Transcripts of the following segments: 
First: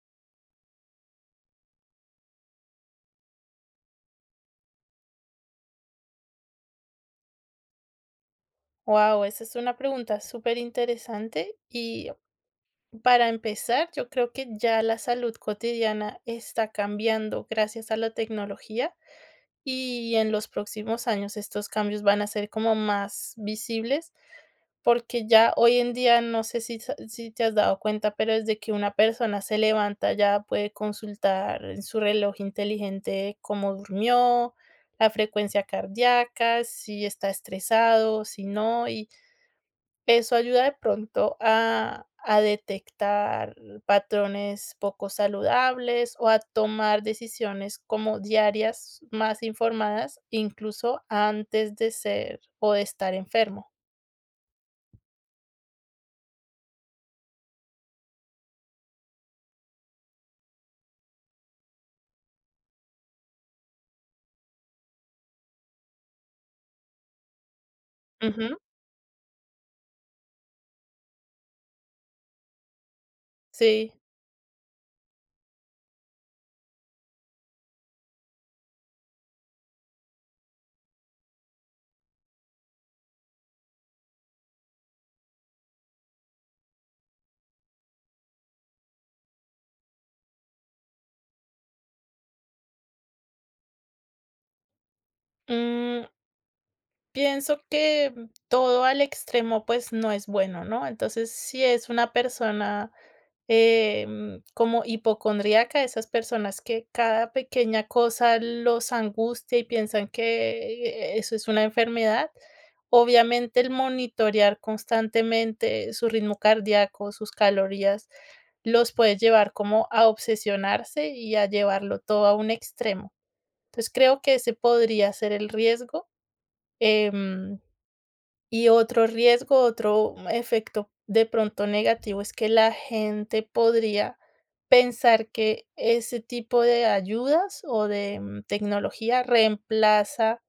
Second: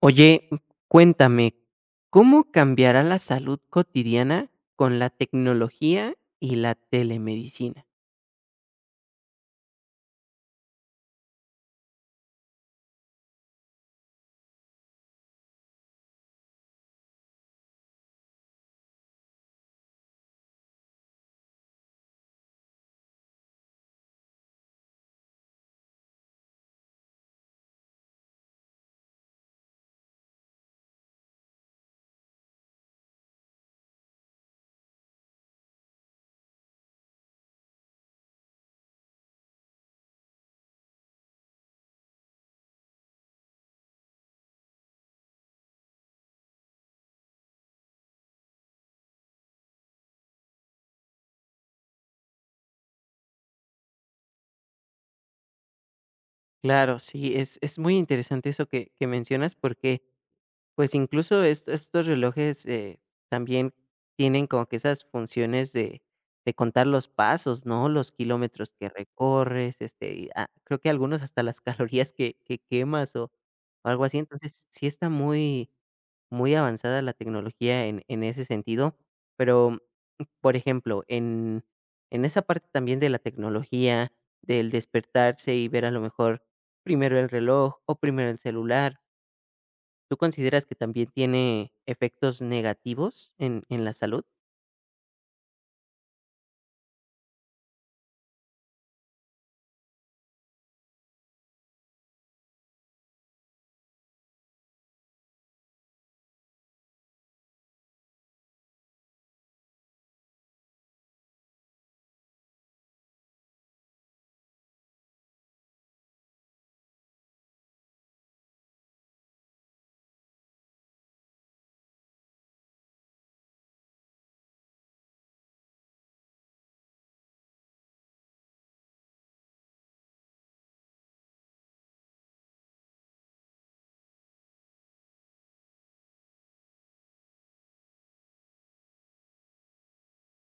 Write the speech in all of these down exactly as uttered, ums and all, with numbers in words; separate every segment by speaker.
Speaker 1: Oye, cuéntame, ¿cómo cambiará la salud cotidiana con la tecnología y la telemedicina?
Speaker 2: Wow, esa es una pregunta súper interesante y para empezar, yo creo que ya la salud cotidiana está cambiando gracias a la tecnología y en los próximos años estos cambios van a ser como más visibles porque ya hoy en día, no sé si, sa- si te has dado cuenta, pero desde que una persona se levanta ya puede consultar en su reloj inteligente cómo durmió, la frecuencia cardíaca, si está estresado, si no, eso ayuda de pronto a a detectar patrones poco saludables o a tomar decisiones como diarias más informadas, incluso antes de ser o de estar enfermo.
Speaker 1: Claro, sí, es, es muy interesante eso que, que mencionas porque pues incluso est- estos relojes eh, también tienen como que esas funciones de, de contar los pasos, ¿no? Los
Speaker 2: Ujú,
Speaker 1: kilómetros que recorres, este, y, ah, creo que algunos hasta las calorías que, que quemas o, o
Speaker 2: sí.
Speaker 1: algo así. Entonces, sí está muy, muy avanzada la tecnología en, en ese sentido, pero, por ejemplo, en, en esa parte también de la tecnología, del despertarse y ver a lo mejor primero el reloj o primero el celular, ¿tú consideras que también tiene efectos negativos en, en la salud?
Speaker 2: Mm. Pienso que todo al extremo, pues, no es bueno, ¿no? Entonces, si es una persona, em, como hipocondríaca, esas personas que cada pequeña cosa los angustia y piensan que eh, eso es una enfermedad, obviamente el monitorear constantemente su ritmo cardíaco, sus calorías, los puede llevar como a obsesionarse y a llevarlo todo a un extremo. Entonces, creo que ese podría ser el riesgo. Em y otro riesgo, otro efecto de pronto negativo es que la gente podría pensar que ese tipo de ayudas o de mm, tecnología reemplaza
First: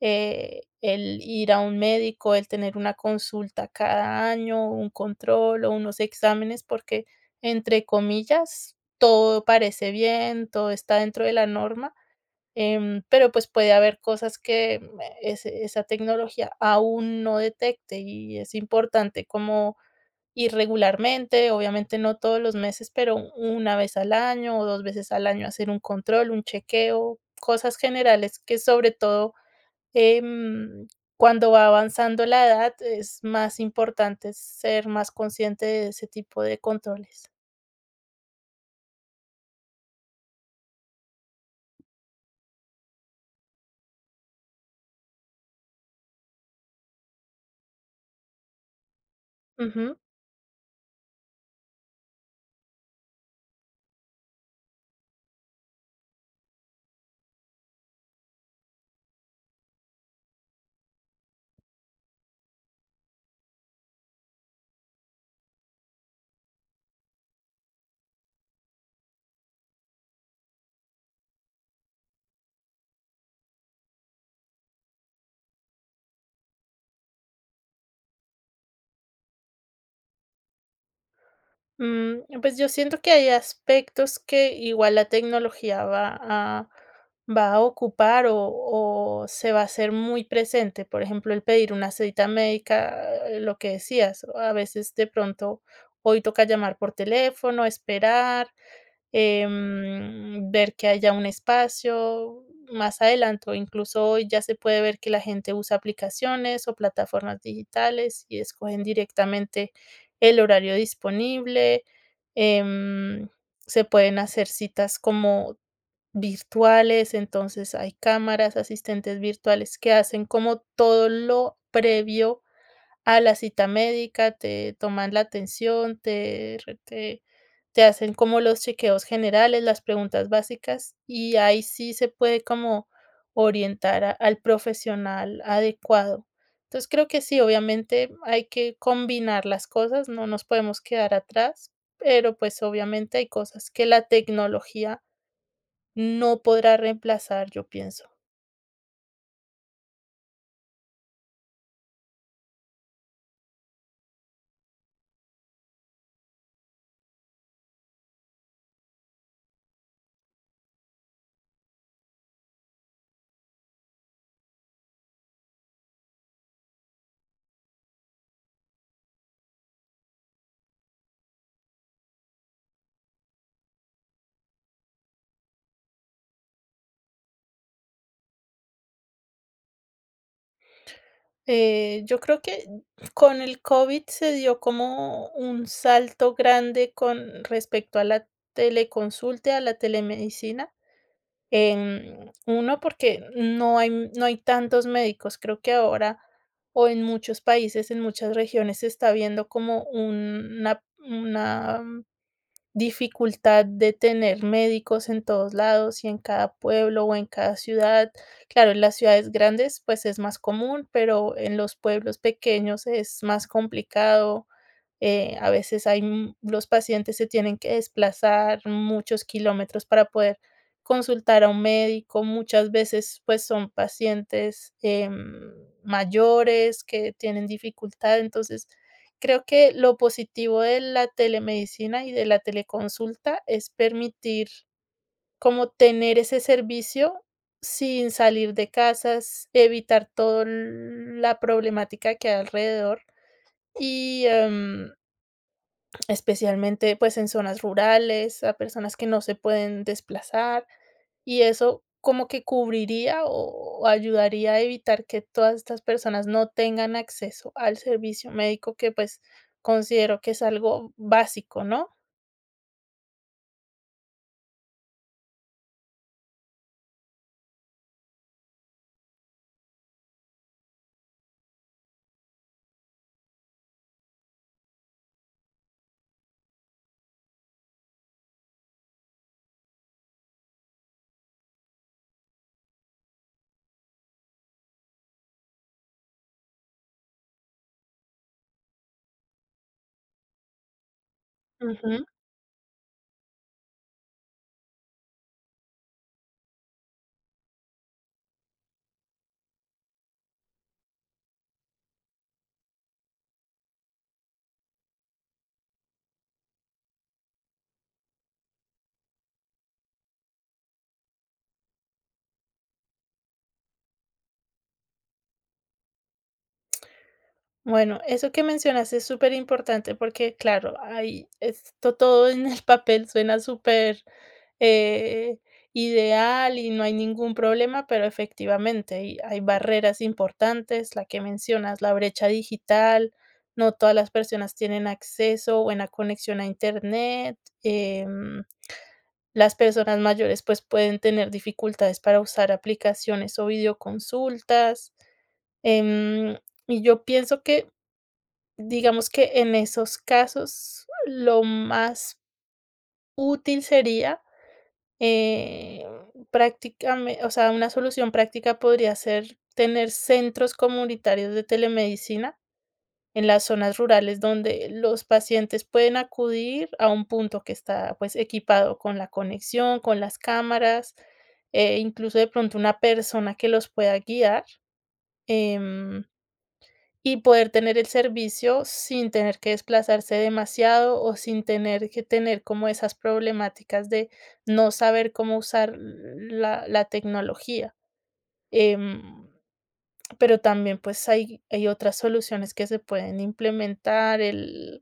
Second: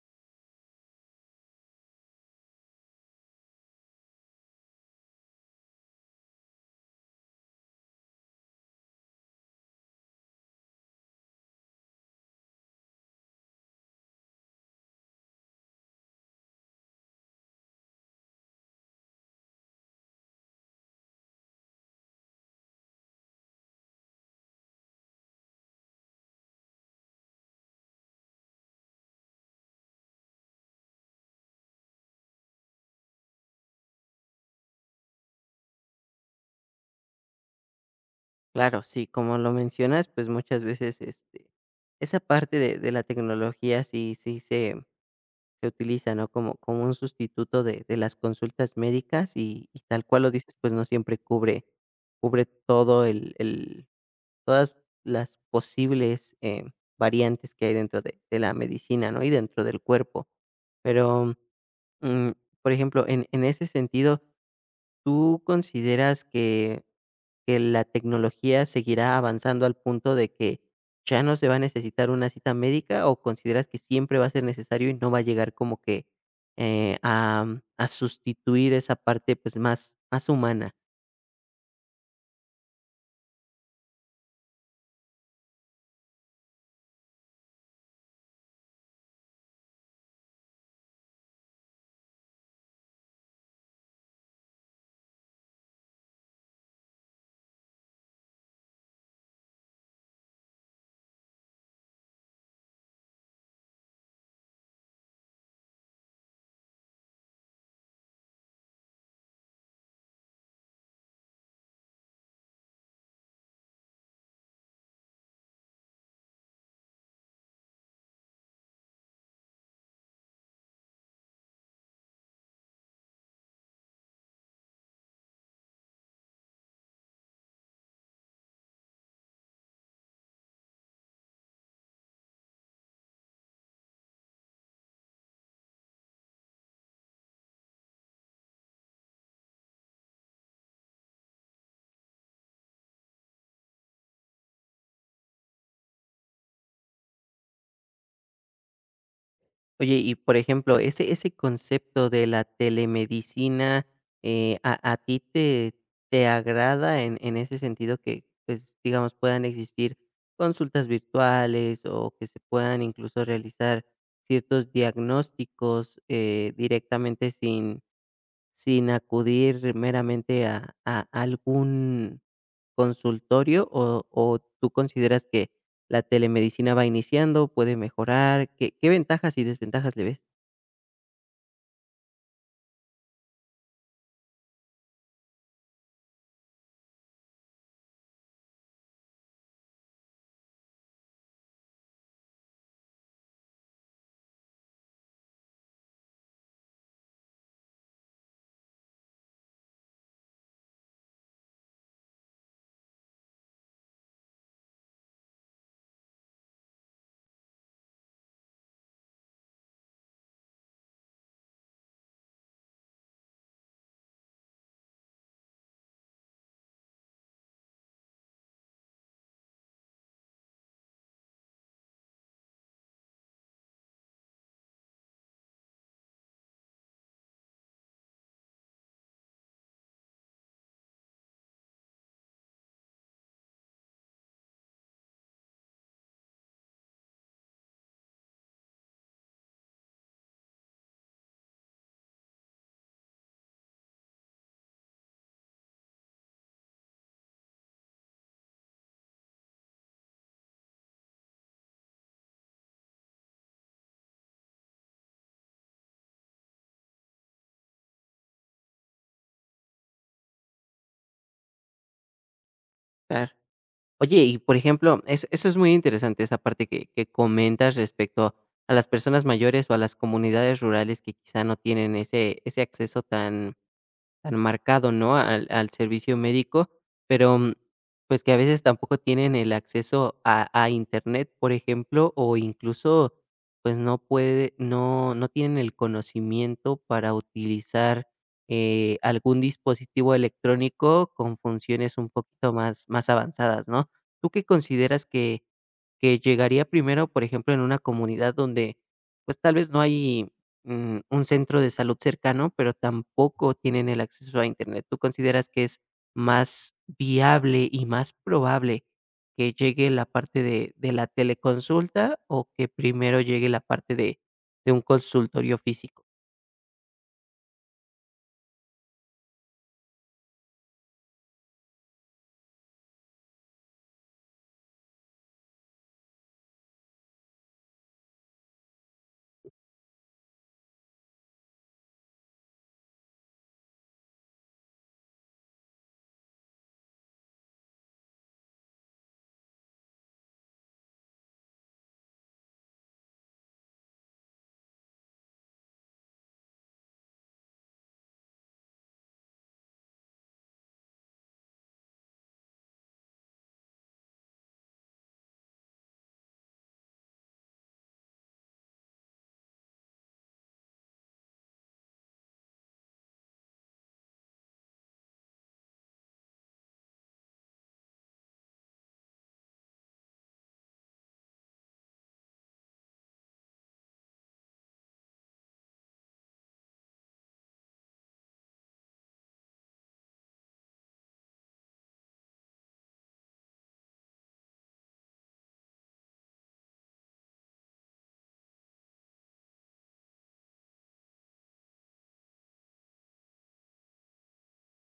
Speaker 2: eh, el ir a un médico, el tener una consulta cada año, un control o unos exámenes, porque entre comillas todo parece bien, todo está dentro de la norma. Em, pero, pues, puede haber cosas que mm, ese esa tecnología aún no detecte, y es importante como ir regularmente, obviamente no todos los meses, pero una vez al año o dos veces al año hacer un control, un chequeo, cosas generales que sobre todo, em, cuando va avanzando la edad es más importante ser más consciente de ese tipo de controles.
Speaker 1: Claro, sí, como lo mencionas, pues muchas veces este, esa parte de, de la tecnología sí, sí se utiliza, ¿no? Como como un sustituto de de las consultas médicas y y tal cual lo dices, pues, no siempre cubre cubre todo el el todas las posibles, eh, variantes que hay dentro de de la medicina, ¿no? Y dentro del cuerpo. Pero, mm, por ejemplo, en en ese sentido, ¿tú consideras que que la tecnología seguirá avanzando al punto de que ya no se va a necesitar una cita médica o consideras que siempre va a ser necesario y no va a llegar como que eh, a, a sustituir esa parte pues más, más humana?
Speaker 2: Mm, pues yo siento que hay aspectos que igual la tecnología va a, va a ocupar o, o se va a hacer muy presente. Por ejemplo, el pedir una cita médica, eh, lo que decías, a veces de pronto hoy toca llamar por teléfono, esperar, em, ver que haya un espacio. Más adelante, o incluso hoy ya se puede ver que la gente usa aplicaciones o plataformas digitales y escogen directamente el horario disponible. em, se pueden hacer citas como virtuales, entonces hay cámaras, asistentes virtuales que hacen como todo lo previo a la cita médica, te toman la atención, te re te te hacen como los chequeos generales, las preguntas básicas, y ahí sí se puede como orientar a al profesional adecuado. Entonces, creo que sí, obviamente hay que combinar las cosas, no nos podemos quedar atrás, pero, pues, obviamente hay cosas que la tecnología no podrá reemplazar, yo pienso.
Speaker 1: Oye, y por ejemplo, ese ese concepto de la telemedicina, eh, ¿a a ti te te agrada en en ese sentido que, pues, digamos, puedan existir consultas virtuales o que se puedan incluso realizar ciertos diagnósticos, eh, directamente sin sin acudir meramente a a algún consultorio, o o tú consideras que la telemedicina va iniciando, puede mejorar, ¿qué qué ventajas y desventajas le ves?
Speaker 2: Eh, yo creo que con el COVID se dio como un salto grande con respecto a la teleconsulta, a la telemedicina. Em, uno, porque no hay, no hay tantos médicos. Creo que ahora, o en muchos países, en muchas regiones, se está viendo como una, una dificultad de tener médicos en todos lados y en cada pueblo o en cada ciudad. Claro, en las ciudades grandes, pues es más común, pero en los pueblos pequeños es más complicado. Eh, a veces hay, mm, los pacientes se tienen que desplazar muchos kilómetros para poder consultar a un médico. Muchas veces, pues son pacientes em, mayores que tienen dificultad. Entonces, Creo que lo positivo de la telemedicina y de la teleconsulta es permitir como tener ese servicio sin salir de casas, evitar toda la problemática que hay alrededor y, em Especialmente, pues, en zonas rurales, a personas que no se pueden desplazar, y eso como que cubriría o o ayudaría a evitar que todas estas personas no tengan acceso al servicio médico que, pues, considero que es algo básico, ¿no?
Speaker 1: Claro. Oye, y por ejemplo, eso eso es muy interesante, esa parte que que comentas respecto a las personas mayores o a las comunidades rurales que quizá no tienen ese ese acceso tan tan marcado, ¿no? Al al servicio médico, pero, mm, pues, que a veces tampoco tienen el acceso a a Internet, por ejemplo, o incluso, pues, no puede no no tienen el conocimiento para utilizar, eh, algún dispositivo electrónico con funciones un poquito más más avanzadas, ¿no? ¿Tú qué consideras que que llegaría primero, por ejemplo, en una comunidad donde, pues, tal vez no hay, mm, un centro de salud cercano, pero tampoco tienen el acceso a Internet? ¿Tú consideras que es más viable y más probable que llegue la parte de de la teleconsulta o que primero llegue la parte de de un consultorio físico?
Speaker 2: Bueno, eso que mencionaste es súper importante porque, claro, ahí esto todo en el papel suena súper eh, ideal y no hay ningún problema, pero efectivamente hay, hay barreras importantes, la que mencionas, la brecha digital, no todas las personas tienen acceso o buena conexión a Internet, em, las personas mayores pues pueden tener dificultades para usar aplicaciones o videoconsultas. em, y yo pienso que Digamos que en esos casos, lo más útil sería, eh, prácticame o sea, una solución práctica podría ser tener centros comunitarios de telemedicina en las zonas rurales donde los pacientes pueden acudir a un punto que está, pues, equipado con la conexión, con las cámaras, eh, incluso de pronto una persona que los pueda guiar, em, y poder tener el servicio sin tener que desplazarse demasiado o sin tener que tener como esas problemáticas de no saber cómo usar la la tecnología. Em, pero también, pues, hay hay otras soluciones que se pueden implementar, el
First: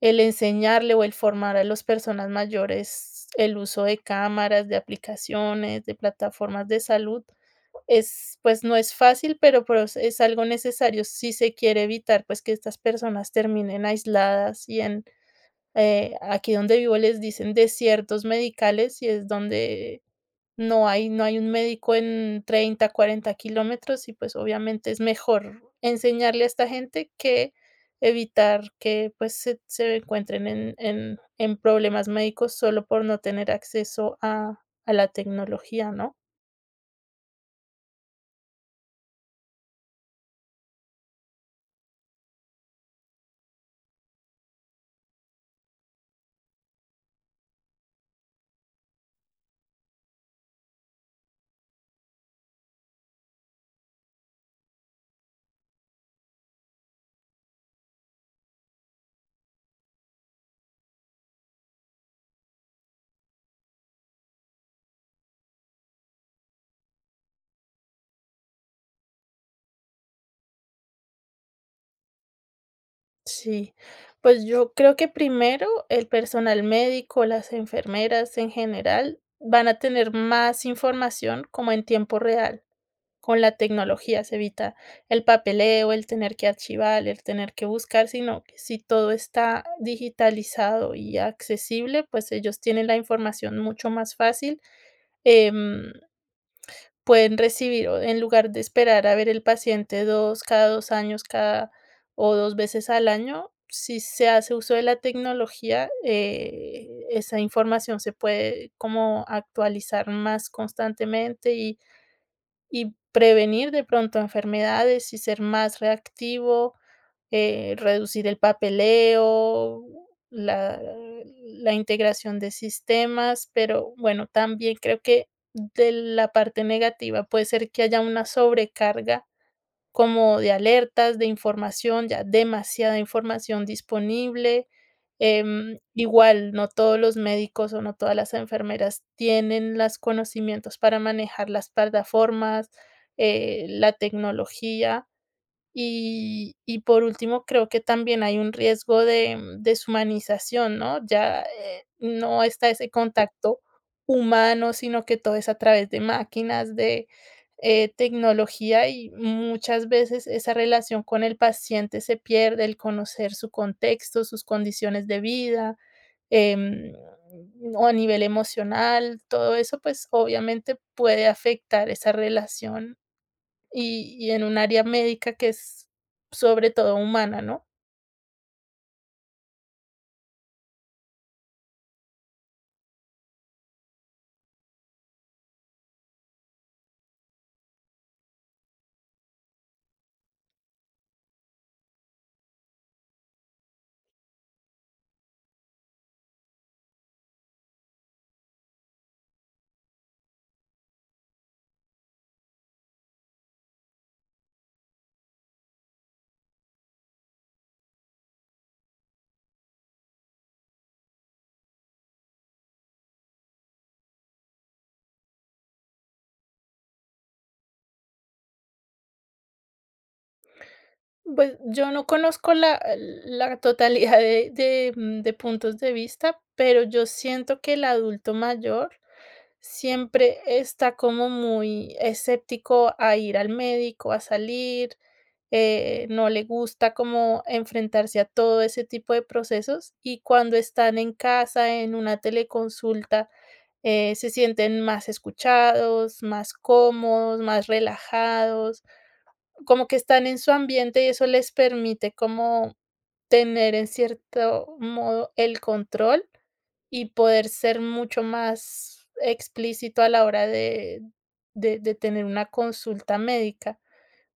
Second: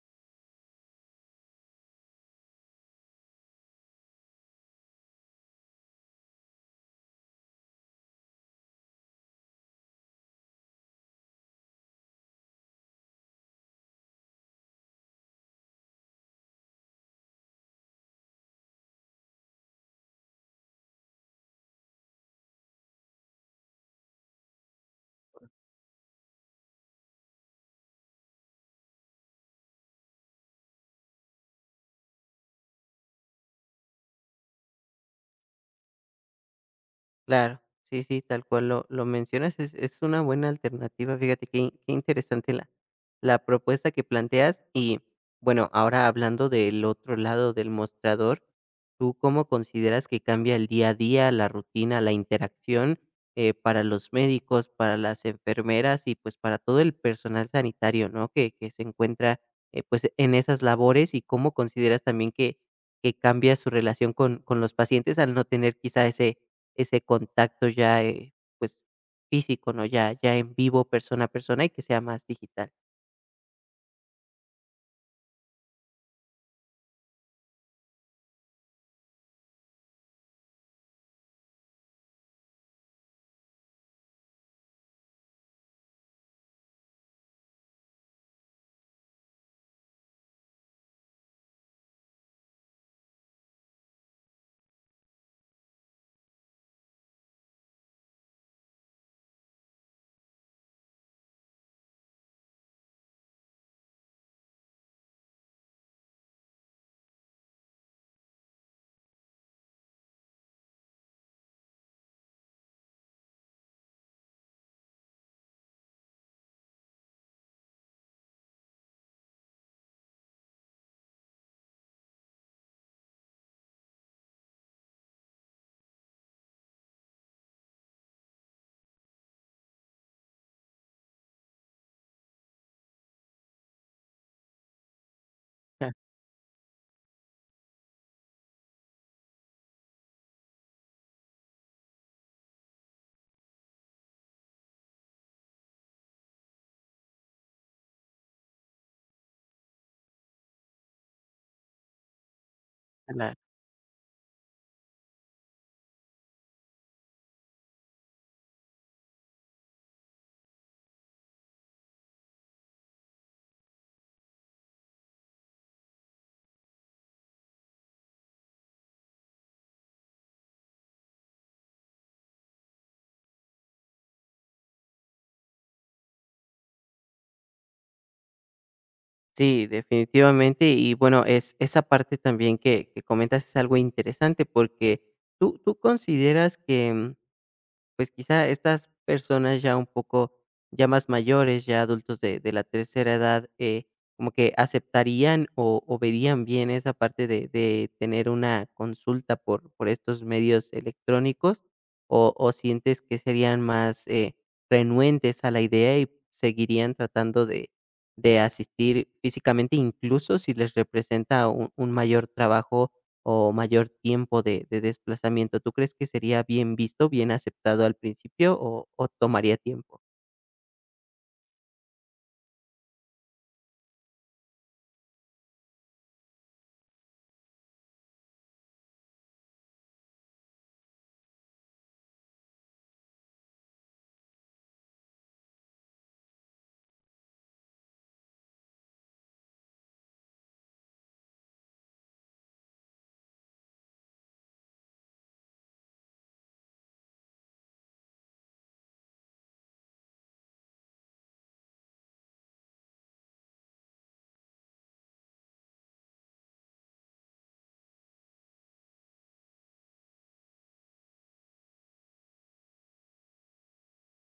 Speaker 2: el enseñarle o el formar a las personas mayores el uso de cámaras, de aplicaciones, de plataformas de salud, es, pues, no es fácil, pero pero es algo necesario si se quiere evitar, pues, que estas personas terminen aisladas y en, eh, aquí donde vivo les dicen desiertos medicales y es donde no hay no hay un médico en treinta cuarenta kilómetros y, pues, obviamente es mejor enseñarle a esta gente que evitar que, pues, se se encuentren en en en problemas médicos solo por no tener acceso a a la tecnología, ¿no?
Speaker 1: Claro, sí, sí, tal cual lo, lo mencionas, es, es una buena alternativa, fíjate qué, in- qué interesante la, la propuesta que planteas y bueno, ahora hablando del otro lado del mostrador, ¿tú cómo consideras que cambia el día a día, la rutina, la interacción eh, para los médicos, para las enfermeras y pues para todo el personal sanitario, ¿no? Que, que se encuentra eh, pues en esas labores y cómo consideras también que, que cambia su relación con, con los pacientes al no tener quizá ese ese contacto ya, eh, pues, físico, ¿no? Ya ya en vivo, persona a persona, y que sea más digital.
Speaker 2: Sí, pues yo creo que primero el personal médico, las enfermeras en general, van a tener más información como en tiempo real. Con la tecnología se evita el papeleo, el tener que archivar, el tener que buscar, sino que si todo está digitalizado y accesible, pues ellos tienen la información mucho más fácil. Em, Pueden recibir, o en lugar de esperar a ver el paciente dos cada dos años, cada o dos veces al año, si se hace uso de la tecnología, eh, esa información se puede como actualizar más constantemente y y prevenir de pronto enfermedades y ser más reactivo, eh, reducir el papeleo, la la integración de sistemas, pero bueno, también creo que de la parte negativa puede ser que haya una sobrecarga como de alertas, de información, ya demasiada información disponible. Em,
Speaker 1: Ah,
Speaker 2: igual, no todos los médicos o no todas las enfermeras tienen los conocimientos para manejar las plataformas, eh, la tecnología. Y y por último, creo que también hay un riesgo de mm, deshumanización, ¿no? Ya, eh, no está ese
Speaker 1: claro.
Speaker 2: contacto humano, sino que todo es a través de máquinas, de, eh, tecnología, y muchas veces esa relación con el paciente se pierde, el conocer su contexto, sus condiciones de vida, em, o a nivel emocional, todo eso, pues, obviamente puede afectar esa relación y y en un área médica que es sobre todo humana, ¿no?
Speaker 1: Sí, definitivamente. Y bueno, es esa parte también que que comentas es algo interesante, porque, ¿tú tú consideras que, mm, pues, quizá estas personas ya un poco, ya más mayores, ya adultos de de la tercera edad, eh, como que aceptarían o o verían bien esa parte de de tener una consulta por por estos medios electrónicos, o o sientes que serían más, eh, renuentes a la idea y seguirían tratando de de asistir físicamente, incluso si les representa un un mayor trabajo o mayor tiempo de de desplazamiento? ¿Tú crees que sería bien visto, bien aceptado al principio o o tomaría tiempo?
Speaker 2: Pues, yo no conozco la la totalidad de de, mm, de puntos de vista, pero yo siento que el adulto mayor siempre está como muy escéptico a ir al médico, a salir, eh, no le gusta como enfrentarse a todo ese tipo de procesos, y cuando están en casa, en una teleconsulta, eh, se sienten más escuchados, más cómodos, más relajados, como que están en su ambiente y eso les permite como tener en cierto modo el control y poder ser mucho más explícito a la hora de, de, de tener una consulta médica.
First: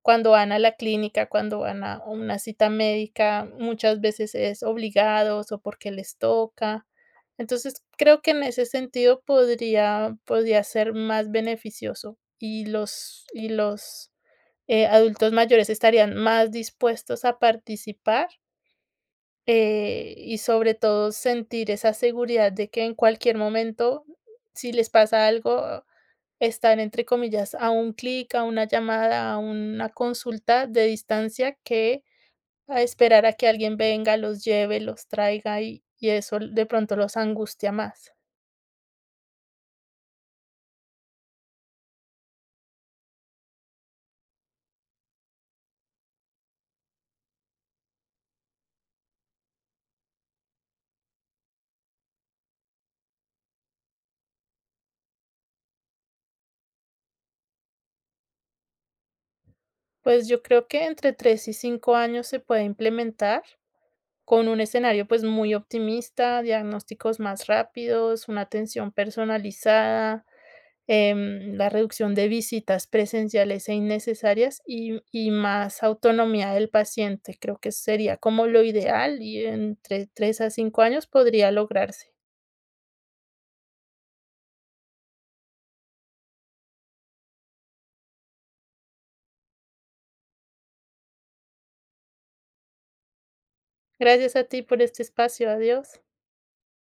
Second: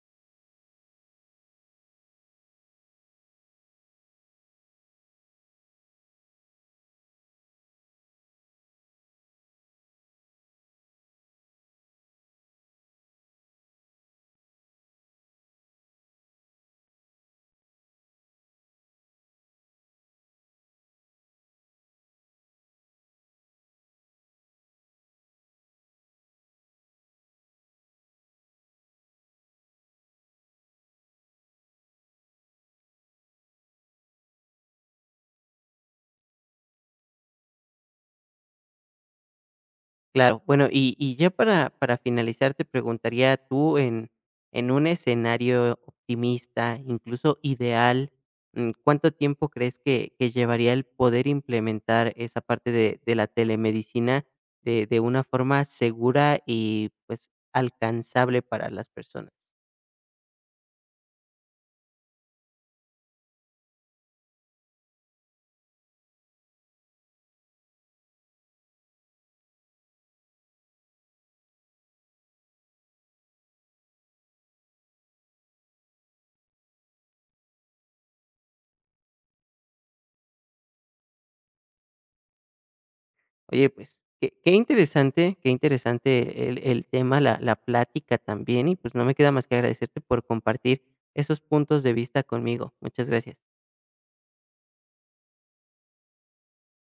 Speaker 2: Cuando van a la clínica, cuando van a una cita médica, muchas veces es obligados o porque les toca. Entonces, creo que en ese sentido podría podría ser más beneficioso y los y los, eh, adultos mayores estarían más dispuestos a participar, eh, y sobre todo sentir esa seguridad de que en cualquier momento, si les pasa algo están, entre comillas, a un clic, a una llamada, a una consulta de distancia que a esperar a que alguien venga, los lleve, los traiga y, y eso de pronto los angustia más.
Speaker 1: Claro, bueno, y y ya para para finalizar, te preguntaría, tú en en un escenario optimista, incluso ideal, mm, ¿cuánto tiempo crees que que llevaría el poder implementar esa parte de de la telemedicina de de una forma segura y, pues, alcanzable para las personas?
Speaker 2: Pues yo creo que entre tres y cinco años se puede implementar. Con un escenario, pues, muy optimista, diagnósticos más rápidos, una atención personalizada, em, la reducción de visitas presenciales e innecesarias y y más autonomía del paciente. Creo que sería como lo ideal y entre tres a cinco años podría lograrse.
Speaker 1: Oye, pues, qué qué interesante, qué interesante el el tema, la la plática también, y pues, no me queda más que agradecerte por compartir esos puntos de vista conmigo. Muchas gracias.
Speaker 2: Gracias a ti por este espacio. Adiós.